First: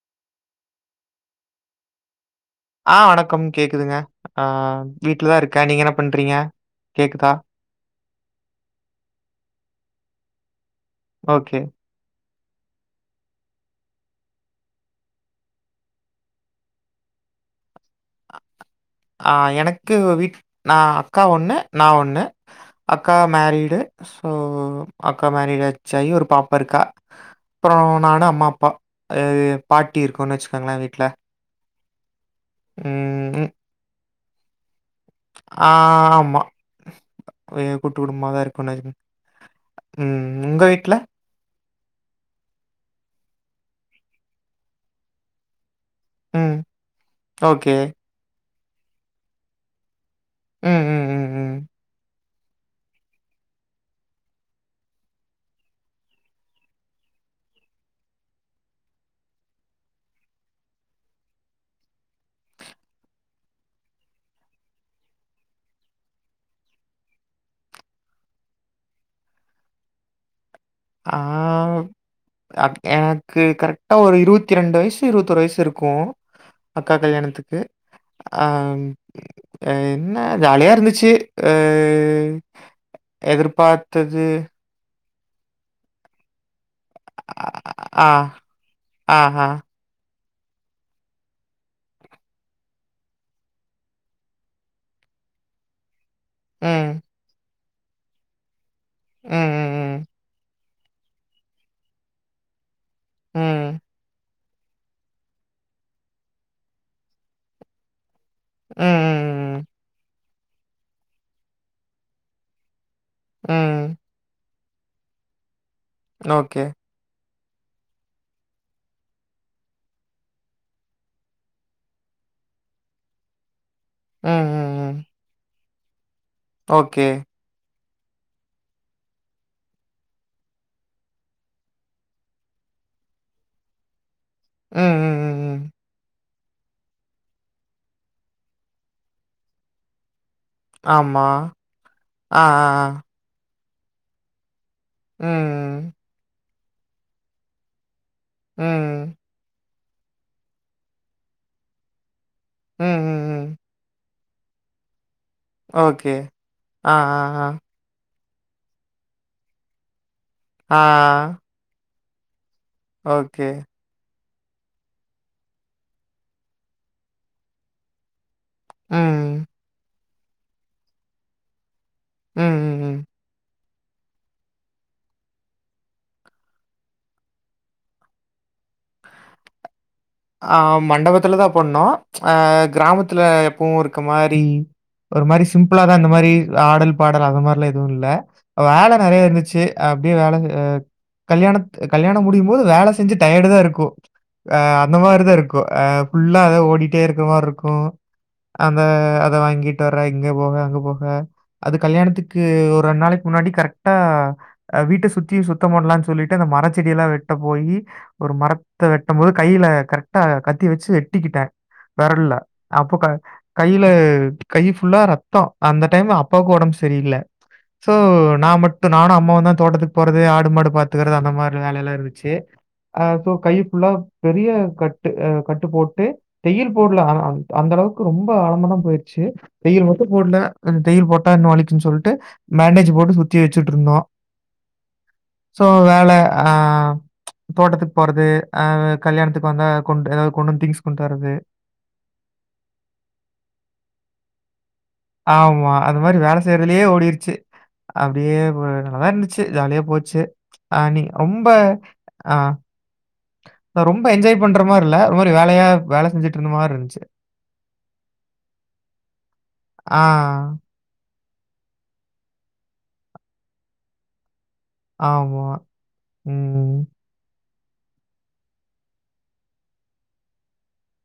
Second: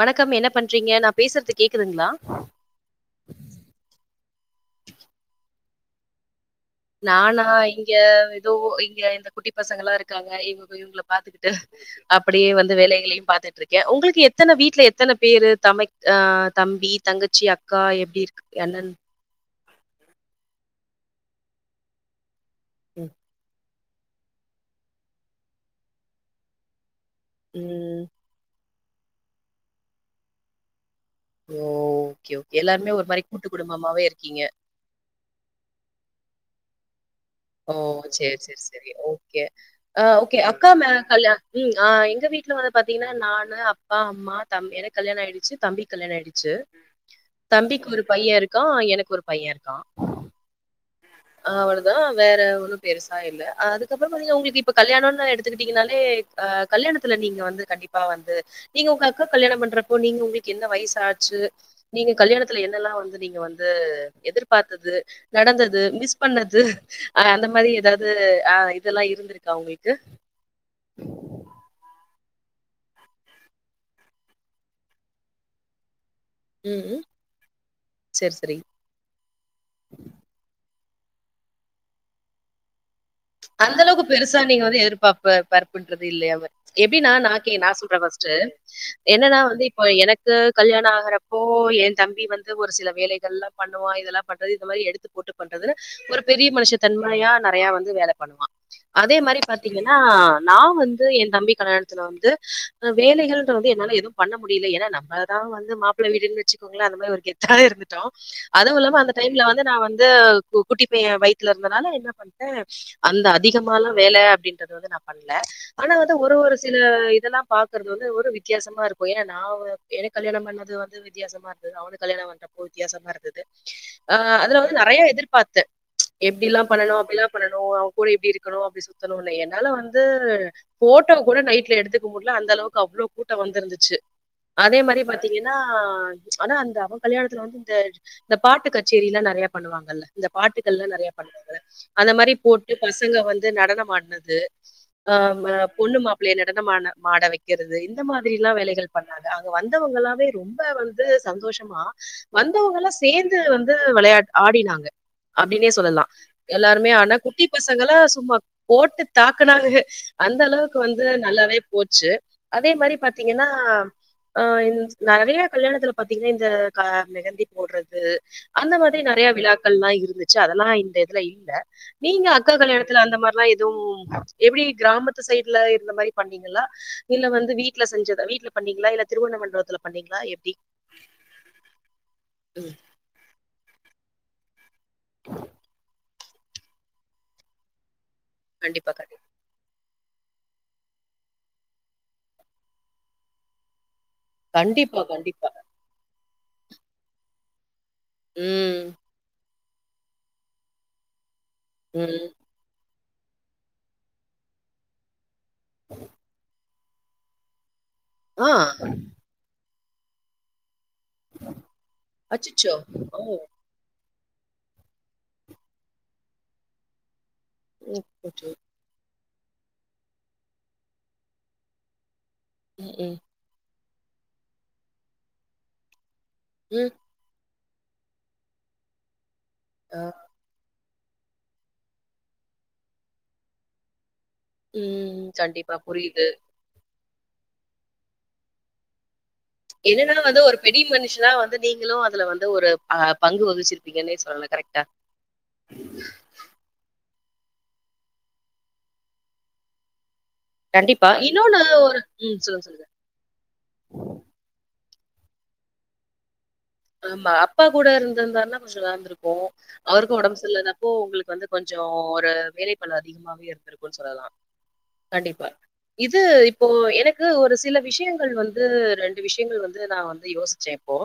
வணக்கம் என்ன பண்றீங்க நா பேசுறது கேக்குதுங்களா ஆ வணக்கம் கேக்குதுங்க ஆ வீட்லதான் இருக்கே நீங்க என்ன பண்றீங்க கேக்குதா? நானா இங்க ஏதோ இங்க இந்த குட்டி பசங்கல்லா இருக்காங்க இவங்க இவங்கள பாத்துக்கிட்டு ஓகே. அப்படியே வந்து வேலைகளையூ பாரத்துட்டு இருக்கே உங்களுக்கு எத்தன வீட்டுல எத்தன பேரு த ஆ தம்பி தங்கச்சி அக்கா எப்டி இருக் என்னன்னு அ எனக்கு வீட் நா அக்கா ஒன்னு நா ஒன்னு ம், அக்கா மேரிடு சோ அக்கா மேரிடு ஆச்ச சாயி ஒரு பாப்பா இருக்கா அப்பறோ ம். நானு அம்மா அப்பா பாட்டி இருக்கோன் வச்சுக்கோங்களே வீட்டுல ஒ ஓகே ஓகே எல்லாருமே ஒரு மாரி கூட்டு குடும்பமாவே இருக்கீங்க ஆ மா ஓ சரி சரி இருக்கும்னு சரி வச்சுக்கோங்க. ஓகே ஓக்கே ம். உங்க அக்கா வீட்ல? மேர் கல்யாணோ ம் ஆ எங்க வீட்டுல வந்து பாத்தீங்கன்னா நானு அப்பா அம்மா தம்பி எனக் கு கல்யாணம் ஆயிடுச்சு தம்பிக் கல்யாணோ ஆயிடுச்சு ம். ஓகே. தம்பிக்கு ஒரு பையெ இருக்கா எனக்கு ஒரு பையெ இருக்கா ம் ம் ம் ம். அவ்வளதா வேற ஒன்னும் பெருசா இல்ல அ அதுக்கப்புறோ பாத்தீங்கன்னா உங்களுக்கு இப்ப கல்யாணம்னு எடுத்துக்கிட்டீங்கன்னாலே அ கல்யாணத்துல நீங்க வந்து கண்டிப்பா வந்து நீங்க உங்க அக்கா கல்யாணோ பண்றப்போ நீங்க உங்களுக்கு என்ன வயசு ஆச்சு நீங்க கல்யாணத்துல என்னெல்லா வந்து நீங்க வந்து எதிர்பார்த்தது நடந்தது மிஸ் பண்ணது அ அந்த மாரி ஏதாவது ஆ இதெல்லா இருந்திருக்கா உங்களுக்கு ஆ அப் எனக்கு கரெக்டா ஒரு இருவத்தி ரெண்டு வயசு இருபத்தொரு வயசு இருக்கோ ம். அக்கா ம். கல்யாணத்துக்கு சரி, சரி. அம் என்ன ஜாலியா இருந்துச்சு அ அந்த அளவுக்கு எதிர்பார்த்தது பெருசா நீங்க வந்து எதிர்பார்ப்பு பரப்புன்றது இல்லையமே எப்படின்னா அ நாக்கே நா சொல்றேன ஆ, பர்ஸ்ட்டு என்னன்னா ஆஹா. வந்து இப்ப எனக்கு கல்யாணோ ஆகறப்போ என் தம்பி வந்து ஒரு சில வேலைகள்ல்லா பண்ணுவா இதெல்லா பண்றது இதெல்லா எடுத் போட்டு பண்றது ஒரு பெரிய மனுஷ ம். தன்மையா நறய வந்து வேலைப் பண்ணுவான் அதே ம், மாதிரி பாத்தீங்கன்னா ம், நா வந்து எ தம்பி கல்யாணத்துல வந்து வேலைகள் ம். வந்துட்டு ம். என்னால எதுவும் பண்ணமு டியல ஏன்னா நம்ம தா வந்து மாப்பிள வீடுன்னே வச்சுகோங்களே அந்த மாதிரி ஒரு கெர்த்தவே இருந்துட் டோம் அது ம், இல்லமா அந்த டைம்ல வந்து ம், நா வந்து குட்டி பையன் வயித்தல இருந்தனால என்ன பண்டே அந்த ம். அதிகமல்லாம ம். வேல அப்படின்னு மத்தது வந்து நா பண்ல ஆனா வந்து ஒரு ஒரு ஓகே. சில இதெல்லா பாக்குறது வந்து ஒரு வித்தியாசமா இருக்கும் ஏ நா வந் எனக் கல்யாணம் பண்ணது வந்து வித்தியாசமா இருந்தது அவனுக்கு கல்யணம் வந் ரொம்ப வித்தியாசம இருந்த து ஆ ம், அதுல வந்து ம், ம். நறய எதிர்பார்த்தே எப்படில்லா ஓகே. பண்ணனோஅப்படிலா பண்ணனோ கூட இப்படி இருக்கணோ அப்படி சுத்தணோ இல்ல என்னால வந்து ஃபோட்டோ கூட நைட்ல எடுத்துக்க முட்ல அந்த அளவுக்கு அவ்ளவ் கூட்டம் வந்திருந்துச்சு அதே ம், மாதிரி ம், பாத்தீங்கன்னா ம், ம். ஆனா அந்த அவங் கல்யாணத்துல வந்து இந்த இந்த பாட்டு கச்சேரில்லா நெறையா பண்ணுவாங்கல்ல இந்த பாட்டுகள்ல்லா நெறைய ஆமா. பண்ணுவாங்களா அந்த மாரி ஆ, போட் ஆ, ஆ. டவங்க வந்து நடனம் ஆட்னது ஆ ம ம். பொண்ணு மாப்புள்ளைய நடனமான மாட வெக் கிறது இந்த மாதிரிலா வேலைகள் ம். பண்ணாங்க அங்க வந்தவங்க எல்லாமே ரொம்ப வந்து சந்தோஷமா ம், வந்தவங்கள்ளா சேந்து ம், ம். வந்து விளையாட ஆடினாங்க அப்டினே சொல்லலா ஓகே. ஆ, எல்லாருமே ஆனா ஆ, குட்டி ஆ. பசங்கல்லா சும்மா போட்டு தாக்குனாங்க அந்த அளவுக்கு ஆ. வந்து நல்லாவே போச்சு அதே மாரி ஓகே. பாத்தீங்கன்னா ஆ இந் நெறைய கல்யாணத்துல பாத்தீங்கன்னா இந்த க மெஹந்தி போடுறது அந்த மாதிரி நெறைய ம். விழாக்கள்லா இருந்துச்சு அதெல்லா இந்த இதுல இல்ல நீங் ம், அக்கா ம், கல்யாணத்துல ம். அந்த மார்லா எதுவும் எப்டி கிராமத்து சைடுல இருந்த மாரி பண்ணீங் களா இல்ல வந்து வீட்ல செஞ்சத வீட்ல பண்ணீங்களா இல்ல திருவணமண்டவத்துல பண்ணீங்ளா எப் ஆ மண்டவத்துலதா பண்ணோ அ ம். கிராமத்துல எப்பவு இருக்க மாரி ஒரு மாரி சிம்பிளாதா இந்த மாரி ஆடல் பாடல் அந்த மார்ல்லா எதுவு இல்ல வேல கண்டிப்பா, கண்டிப்பா. நெறைய இருந்துச்சு அப்டியே வேல செ ஹ கல்யாண கல்யாணம் முடியும் போது வேல செஞ்சு டயர்டுதா இருக்கு அ அந்த கண்டிப்பா, மாரிதா கண்டிப்பா. இருக்கு அ ஃபுல்லா அத ஓடிட்டே இருக்க மார்ருக்கு அந்த ம். அத வாங்கிட்டு வர்ற இங்க போக அங்க போக அது ம். கல்யாணத்துக்கு ஒரு ரெண்டு நாளைக்கு முன்னாடி கரெக்டா ஆ வீட்ட சுத்தி சுத் தம் பண்லானு சொல்லிட்டு அந்த மர செடியல்லா வெட்ட போயி ஒரு ஆ. மரத்த வெட்டும் போது கைல கரெக்டா கத்தி வச்சு வெட்டிக்கிட்டே வெரல அச்சச்சோ! அப்ப க ஓ! கையில கை ஃபுல்லா ரத்தோ அந்த டைம் அப்பாக்கு ஒடம்பு சரியில்ல சோ அச்சச்சோ! நா மட் டு நானு அம்மாவுந்தா தோட்டத்துக்கு போறது ஆடு மாடு பாத்துக்கறது அந்த மாரி வேலைல்லா இருந்துச்சு ம், அ சோ கை ஃபுல்லா பெரிய கட்டு அ கட்டு போட்டு தையில் ம், போடல ஆனா அந்த அளவுக்கு ரொம்ப ஆழமதா போயிடுச்சு தையில் ஆ. மட்டு போடல தையில் போட்டா இன்னு வலிக்குன்னு சொல்ட்டு மேண்டேஜ் போட்டு சுத்தி வச்சிட்டுருந்தோ ம். சோ கண்டிப்பா வேல புரியுது. ஆ தோட்டத்துக்கு போறது அ கல்யாணத்துக்கு வந்தா கொண்டு என்னனா ஏதாவது வந்து கொண்டு ஒரு பெரிய திங்ஸ் கொண்டு மனுஷனா வரது. வந்து நீங்களு அதுல வந்து ஒரு அ பங்கு வகிச்சிருப்பீங்கன்னே சொல்லலா கரெக்டா ஆமா அது மாரி வேல செய்யறதுலே ஓடிடுச்சு அப்டியே போ நல்லாதா இருந்துச்சு ஜாலியா போச்சு அ நீ கண்டிப்பா. ரொம்ப இன்னொன்னு ஒரு ஆ ம் சொல்லுங்க, சொல்லுங்க. ரொம்ப என்ஜாய் பண்ற மாரி இல்ல ஒரு மாரி வேலையா வேல செஞ்சுட்டு இருந்த மாரி இருந் ஆமா அப்பா கூட இருந்திருந்தார்ன்னா கொஞ்சொ நல்லாந்துருக்கு ஆ அவுருக்கு ஒடம்பு சரியில்லாத ப்போ உங்களுக்கு வந்து கொஞ்சோ ஒரு வேலைப்பழு அதிகமாவே இருந்துருக்குன் சொல்லலா ஆமா. கண்டிப்பா இது இப்போ ம். எனக் கு ஒரு சில விஷயங்கள் வந்து ரெண்டு விஷயங்கள் வந்து நா வந்து யோசிச்சே இப்போ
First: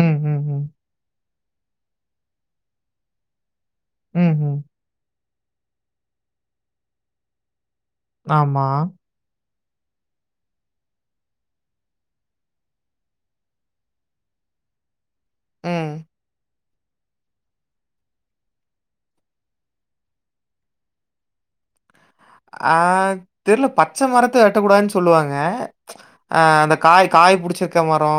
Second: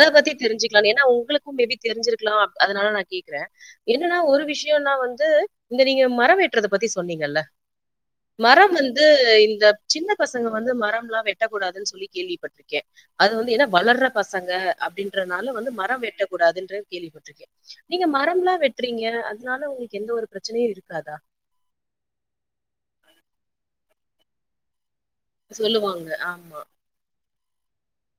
ம் பத்தி ம் ம். தெரிஞ்சுக்கலானு ஏனா உங்களுக்கு மேபி தெரிஞ்சிருக்கலா அதனால நா கேக்குறே என்னனா ம் ஒரு ம். விஷயோனா வந்து இந்த நீங்க மரோ வெட்றத பத்தி சொன்னீங்கல்ல ஆமா. மரம் வந்து இந்த இந்த சின்ன பசங்க வந்து மரம்லா வெட்டக்கூடாதுன்னு சொல்லி கேள்விப்பட்டுருக்கே அது வந்து ஏனா வளர்ற பசங்க அப்டின்றனால வந்து ம். மரம் வெட்டக்கூடாதுன்று கேள்விப்பட்டிருக்கே நீங்க மரம்லா வெட்டுறீங்க அதனால உங்களுக்கு எந்த ஒரு பிரச்சனையு இருக்காதா ஆ தெர்ல பச்ச மரத்த வெட்டக்கூடாதுனு சொல்லுவாங்க சொல்லுவாங்க. ஆ ஆமா. அந்த காய் காய் புடிச்சிருக்க மரோ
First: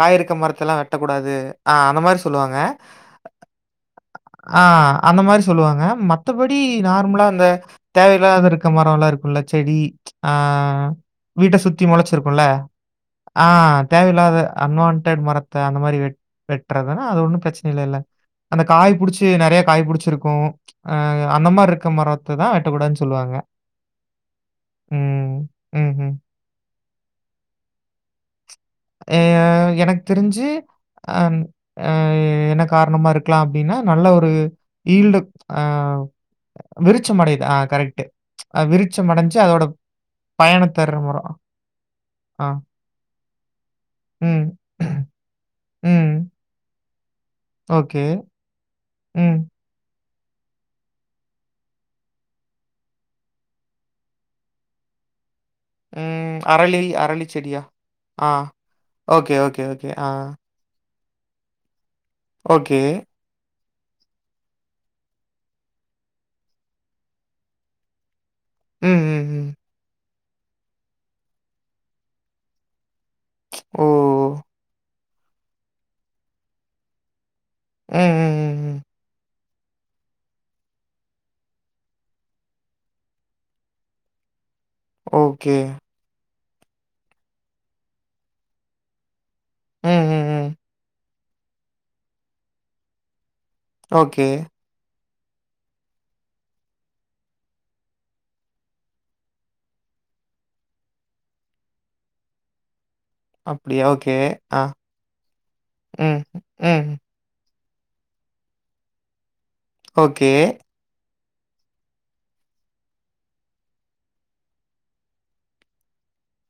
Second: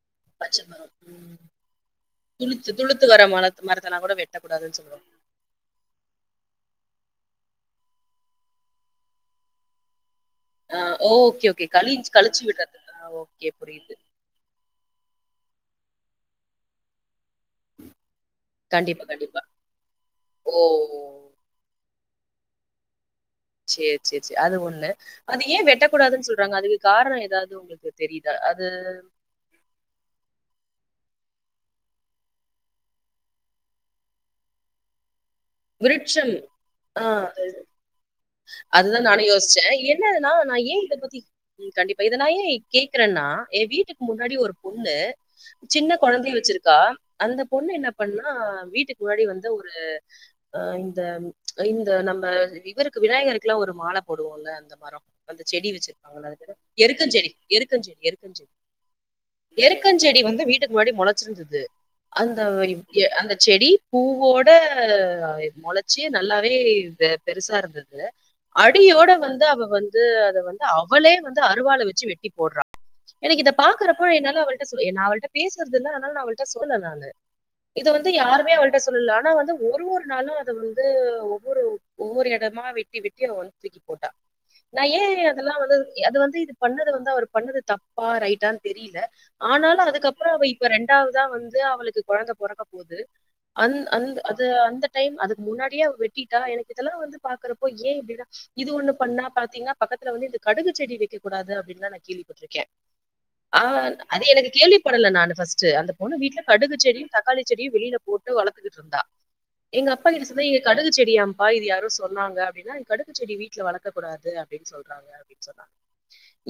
காய் இருக்க பச்சை மரத்தெல்லா மரம். ம். வெட்டக்கூடாது ஆ அந்த மாரி சொல்லுவாங்க துளுத்து துளுத்து வர மர மரத்தெல்லாம் கூட ஆ வெட்டக்கூடாதுன்னு சொல்லுவாங்க அந்த மாரி சொல்லுவாங்க மத்தபடி நார்மலா அந்த ல்லாத இருக்க மரோ எல்லா இருக்கு இல்ல செடி ஆ ஆ ஓகே வீட்டை ஓகே சுத்தி களி கழிச்சு மொளைச்சிருக்குல விடுறது ஆ ஓகே புரியுது தேவையில்லாத அன்வான்டட் மரத்தை அந்த மாரி வெட் வெட்டுறதுனா அது ஒன்னு பிரச்ச னையில்ல அந்த காய் கண்டிப்பா புடிச்சு கண்டிப்பா நெறைய காய் புடிச்சிருக்கு ஓ அ அந்த மாரி இருக்க மர த்ததா வெட்டக்கூடாதுன்னு சொல்லுவாங்க சேரி சேரி சேரி அது ஒண்ணு ம் அது ஏ ம்ஹ்ம். வெட்டக்கூடாதுன்னு சொல்றாங்க அதுக்கு காரணோ ஏதாது உங்களுக்கு தெரியுதா அது ஏ எனக் தெருஞ்சு அம் அ என்ன காரணமா இருக்கலாம் அப்புடின்னா நல்ல ஒரு ஈல்டு அ விருட்சம் ஆ விருட்சம் அடையுது. அது ஆ கரெக்ட்டு. அ அதுதா விருட்சம் நானு அடைஞ்சு யோசிச்சே அதோட என்னன்னா நா பயணத் ஏ இத தர்ற பத்தி மரம். ம் கண்டிப்பா இத நா ஏ ஆ. கேக்குறேன்னா எ வீட்டுக்கு முன்னாடி ம். ஒரு பொண்ணு சின்ன ம். கொழந்தைய வச்சிருக்கா அந்த பொண்ணு என்ன ஓகே. பண்ணா வீட்டுக்கு முன்னாடி ம். வந்த ஒரு அ இந்த இந்த நம்ம இவருக்கு விநாயகருக்கு எல்லா ஒரு மாலை போடுவோல்ல அந்த மரோ அந்த செடி வச்சிருந்தோ அது ம். என்னது அரளி அரளி எருக்கஞ்செடி செடியா? எருக்கஞ்செடி ஆ. எருக்கஞ்செடி ஓகே, ஓகே, ஓகே. ஆ. எருக்கஞ்செடி வந்து வீட்டுக்கு முன்னாடி மொளச்சிருந்தது அந்த ஓகே. எ அந்த செடி பூவோட த மொளச்சு நல்லாவே வெ பெருசா இருந்தது ம், அடியோட ம், வந்து ம். அவ வந்து அத வந்து அவளே வந்து அருவால வெச்சு வெட்டி போடுறா எனக்கு இத ஓ! பாக்குறப்போ என்னால அவள்ட்ட சொ என் அவள்ட்ட பேசுறது இல்ல அதனால நா அவள்ட்ட சொல்ல நானு இத ம், வந்து ம், யாருமே ம், ம். அவள்ட்ட சொல்லல ஆனா வந்து ஒரு ஒரு நாளு அத வந்து ஒவ்வொரு ஒவ்வொரு எடமா வெட்டி வெட்டி அவ வந்து தூக்கி போட்டா நா ஏ அதெல்லா ஓகே. வந்து அது வந்து இது பண்ணது வந்து அவர் பண்ணது தப்பா ரைட்டான்னு தெரியில ஆனாலு ம், ம், அதுக்கப்புறோ அவ ம். இப்ப ரெண்டாவத வந்து அவளுக்கு கொழந்த பொறக்க போது அந் அந் ஓகே. அது அந்த டைம் அதுக்கு முன்னாடியே அவ வெட்டிட்டா எனக்கு இதெல்லா வந்து பாக்குறப்போ ஏ எப்டின்னா இது ஒண்ணு பண்ணா பாத்தீங்கன்னா பக்கத்துல வந்து இந்த கடுகு செடி வெக்க கூடாது அப்டின்டுதா நா கேள்விப்பட்ருக்கே ஆ அப்படியா? ஓகே. அது எனக்கு ஆ. கேள்வி படல நானு ஃபர்ஸ்ட் அந்த பொண்ணு ம், வீட்ல கடுகு ம். செடி தக்காளி செடியு வெளில போட்டு வளத்துகிட்டு இருந்தா எங்க அப்பாகிட்ட ஓகே. சொன்னா எ கடுகு செடியாம்பா இது யாரோ சொன்னாங்க அப்டின்னா கடுகு செடி வீட்ல வளக்கக்கூடாது அப்டின்னு சொல்றாங்க இது சொன்னா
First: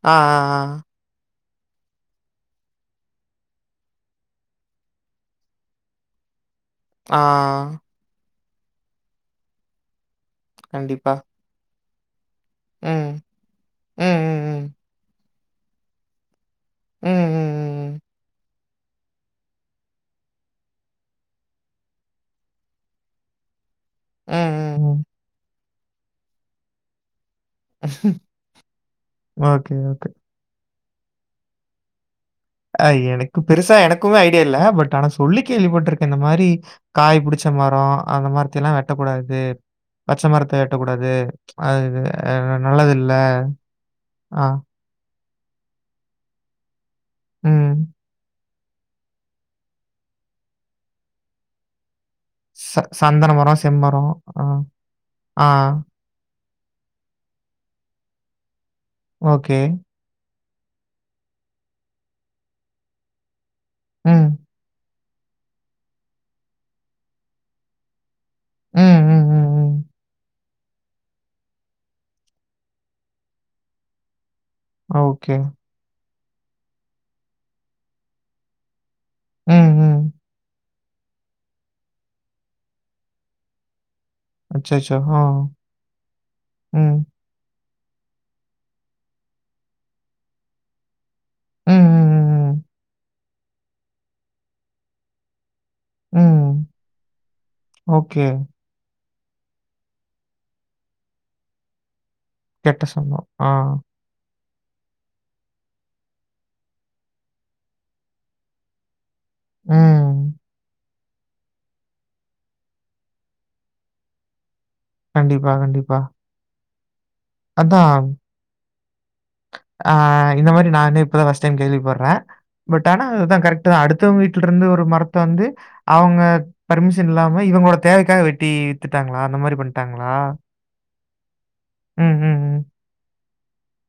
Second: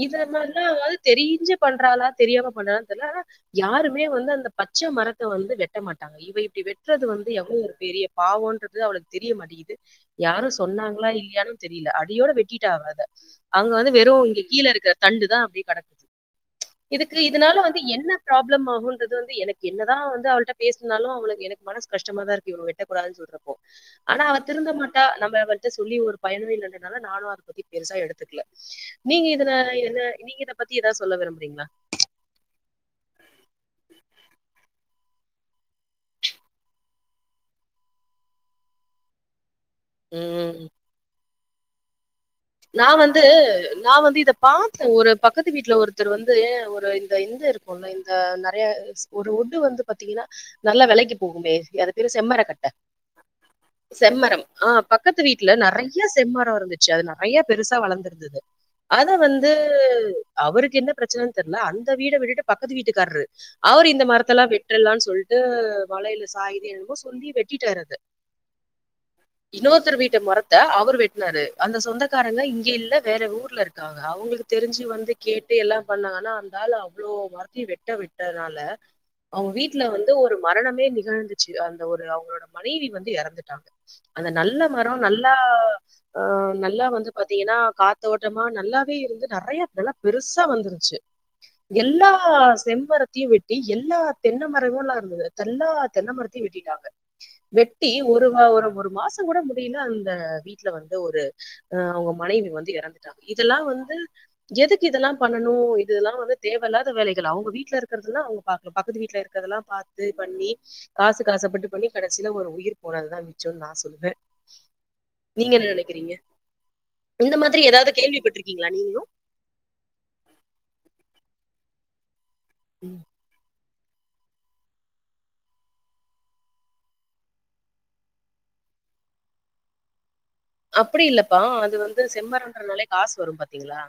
ஆ, ஆ, இத மாரிலா அவா தெரிஞ்சு பண்றாளா தெரியாம பண்றால தெர்ல்ல ஆனா யாருமே வந்து அந்த பச்ச மரத்த வந்து வெட்ட மாட்டாங்க இவ இப்டி வெட் வெட்றது ஆ. வந்து எவ்ளோ ஒரு ஆ, பெரிய பாவோன்றது அவளுக்கு தெரிய மாட்டேக்குது யாரு சொன்னாங்களா கண்டிப்பா. இல்லையானு தெரில அடியோட வெட்டிடா அவ அத ம். அங்க வந்து ம், வெறு இங்க ம், கீழ ம். இருக்ற தண்டுதா அப்டியே கடக்குது ம், இதுக்கு இதனால வந்து ம், என்ன ப்ராப்ளம் ஆகுன்றது வந்து எனக்கு என்னதா வந்து அவள்ட்ட பேசுனாலு அவளுக்கு எனக்கு மனசு கஷ்டமா தா இருக்கு இவ்ளுவே ட்ட கூடாது சொல்றப்போ ஆனா ம், ம். அவ திருந்த மாட்டா ம். நம்ம அவள்ட சொல்லி ஒரு பயணு இல்லனால நானு அத பத்தி பெருசா ம். எடுத்துக்கல நீங்க இதுல ஓகே, என்ன ஓகே. நீங்க இத பத்தி ஏதாது சொல்ல விரும்புறீங்களா அ எனக்கு பெருசா எனக்குமே ஐடியா இல்ல பட் ஆனா சொல்லி கேள்விப்பட்ருக்கே இந்த மாரி காய் புடிச்ச மரோ அந்த மரத்தியெல்லா வெட்டக்கூடாது பச்ச மரத்த ம் வெட்டக்கூடாது அது அ நா நல்லதில்ல. வந்து நா வந்து ஆ. இதப்பாத் ஒரு பக்கத்து வீட்ல ஒருத்தர் வந்து ஒரு இந்த இந்த ம். இருக்கும்ல இந்த நெறய ஒரு வுட்டு வந்து பாத்தீங்கன்னா நல்லா வெலைக்கு போகுமே அது பேரு செம்மர கட்ட ச சந்தன மரம், செம்மரம் ஆ பக்கத்து ஆ. வீட்ல நிறைய நிறைய செம்மரம் இருந்துச்சு அது நிறைய பெருசா வளந்திருந்தது அத வந்து ஓகே. அவருக்கு என்ன பிரச்சனன்னு தெரில அந்த வீட விட்டுட்டு பக்கத்து வீட்டுக்காரரு அவரு இந்த ம். மரத்தல்லா வெட்டலாம்னு சொல்ட்டு மலையில சாய்து என்னமோ சொல்லி வெட்டிட்டாரு அத ம், ம், ம், ம். இன்னோத்தர் வீட்டு மரத்த அவர் வெட்டனாரு அந்த சொந்தக் க்காரங்க இங்க இல்ல வேற ஊர்ல இருக்காங்க அவங்களுக்கு தெரிஞ்சு வந்து ஓகே. கேட்டு எல்லா பண்ணாங்கன்னா அந்த ஆளு அவ்வளோ மரத்தயும் வெட்ட விட்டதுனால அவங்க ம், வீட்ல ம். வந்து ஒரு மரணமே நிகழ்ந்துச்சு அந்த ஒரு அவங்களோட மனைவி வந்து இறந்துட்டாங்க அந்த நல்ல அச்சச்சோ! மரம் ஆ. நல்லா அ நல்லா ம். வந்து பாத்தீங்கன்னா காத்தோட்டமா நல்லாவே இருந்து நிறைய நல்ல பெருசா வந்துருச்சு ம், எல்லா ம், செம்மரத்தையு வெட்டி எல்லா தென்னமரமுல்லா இருந்தது தெல்லா ம், தென்மரத்தயு ம். வெட்டிட்டாங்க வெட்டி ஓகே. ஒரு ஒரு ஒரு மாசம் கூட முடில அந்த வீட்ல வந்து ஒரு அ அவங்க மனைவி வந்து கெட்ட இறந்துட்டாங்க சொந்தம். ஆ. இதெல்லா வந்து எதுக்கு இதெல்லா பண்ணனு இதெல்லா வந்து தேவயில்லாத வேலைகள் அவங்க வீட்டுல இருக்கிறதுதா அவங்க பாக்கனு பக்கத்து வீட்ல இருக் க்கதெல்லா பாத்து ம். பண்ணி காசு ஆசப்பட்டு பண்ணி கடசில ஒரு உயிர் போனதுதா மிச்சோன்னனு நா சொல்வேன் கண்டிப்பா கண்டிப்பா இந்த மாதிரி ஏதாவது அதான் கேள்விப்பட்டிருக்கீங்களா நீங்ளும் ஆ இந்த மாறி நானே இப்பதான் ஃபர்ஸ்ட் டைம் கேள்வி படுறேன் பட் ஆனா அதுதான் கரெக்ட் அடுத்தலங்க வீட்டுல இருந்து ஒரு மரத்த வந்து அவங்க பர்மிஷன் இல்லாம இவங்களோட தேவைக்காக வெட்டி வித்துட்டாங்களா அந்த மாறி பண்ணிட்டாங்களா அப்படி இல்லப்பா அது வந்து ம், ம், ம். செம்மரன்றனாலே காசு வரும் பாத்தீங்களா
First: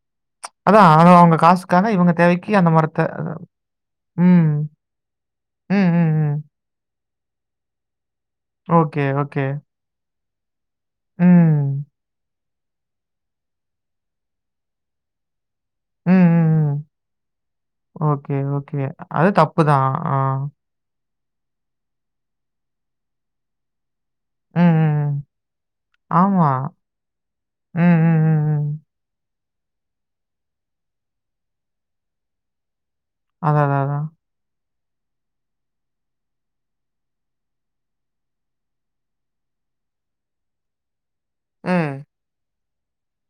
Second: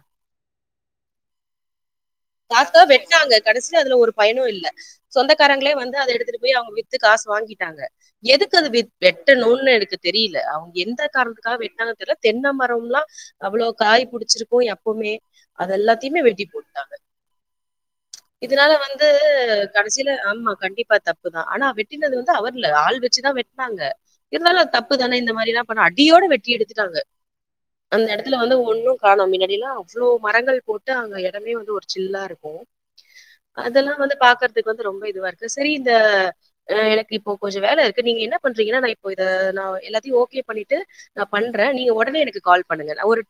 அதான் அவங்க காசுக்கான இவங்க தேவைக்கு அந்த தாத்தா மரத்த வெட்டனாங்க கடைசியில அதுல ஒரு ம். பயனும் இல்ல சொந்தக்காரங்களே ம், வந்து அத ம், எடுத்துட்டு ம். போய் அவங்க வித்து காசு வாங்கிட்டாங்க எதுக்கு அது வி ஓகே, ஓகே. வெட்டணும் இருக்கு தெரியல அவங்க எந்த காரணத்துக்காக ம். வெட்டாங்கன்னு தெரியல தென்ன மரம்ல்லாம் அவ்ளோ காய் புடிச்சிருக்கும் எப்பவுமே அது ம், எல்லாத்தையுமே வெட்டி ம், ம். போட்டாங்க ஓகே, இதனால ஓகே. வந்து அது தப்பு தான். கடைசியில ஆ. ஆமா கண்டிப்பா தப்பு தான் ஆனா வெட்டினது வந்து அவர்ல ஆள் வச்சுதான் வெட்டனாங்க ம், இருந்தாலும் அது தப்பு ம், ம். தானே இந்த மாதிரில்லாம் பண்ண அடியோட வெட்டி ஆமா. எடுத்துட்டாங்க ம், அந்த ம், இடத்துல வந்து ம், ம். ஒன்னும் காணம் மின்னாடிலாம் அவ்வளவு மரங்கள் போட்டு அங்க இடமே வந்து ஒரு சில்லா இருக்கும் அதான், அதான், அதெல்லாம் அதான். வந்து பாக்குறதுக்கு வந்து ரொம்ப இதுவா இருக்கு சரி இந்த ஆ எனக்கு இப்போ கொஞ்சம் வேலை இருக்கு நீங்க என்ன பண்றீங்கன்னா நான் இப்போ இத நான் எல்லாத்தையும் ஓகே பண்ணிட்டு நா பண்றேன் நீங்க ம். உடனே எனக்கு கால் பண்ணுங்க நான் ஒரு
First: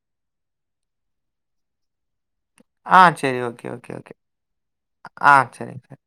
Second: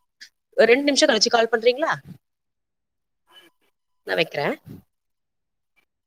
ரெண்டு நிமிஷம் கழச்சு கால் பண்றீங்களா ஆ சரி ஓகே ஓகே ஓகே நான் வைக்கிறேன். ஆ சரி சரி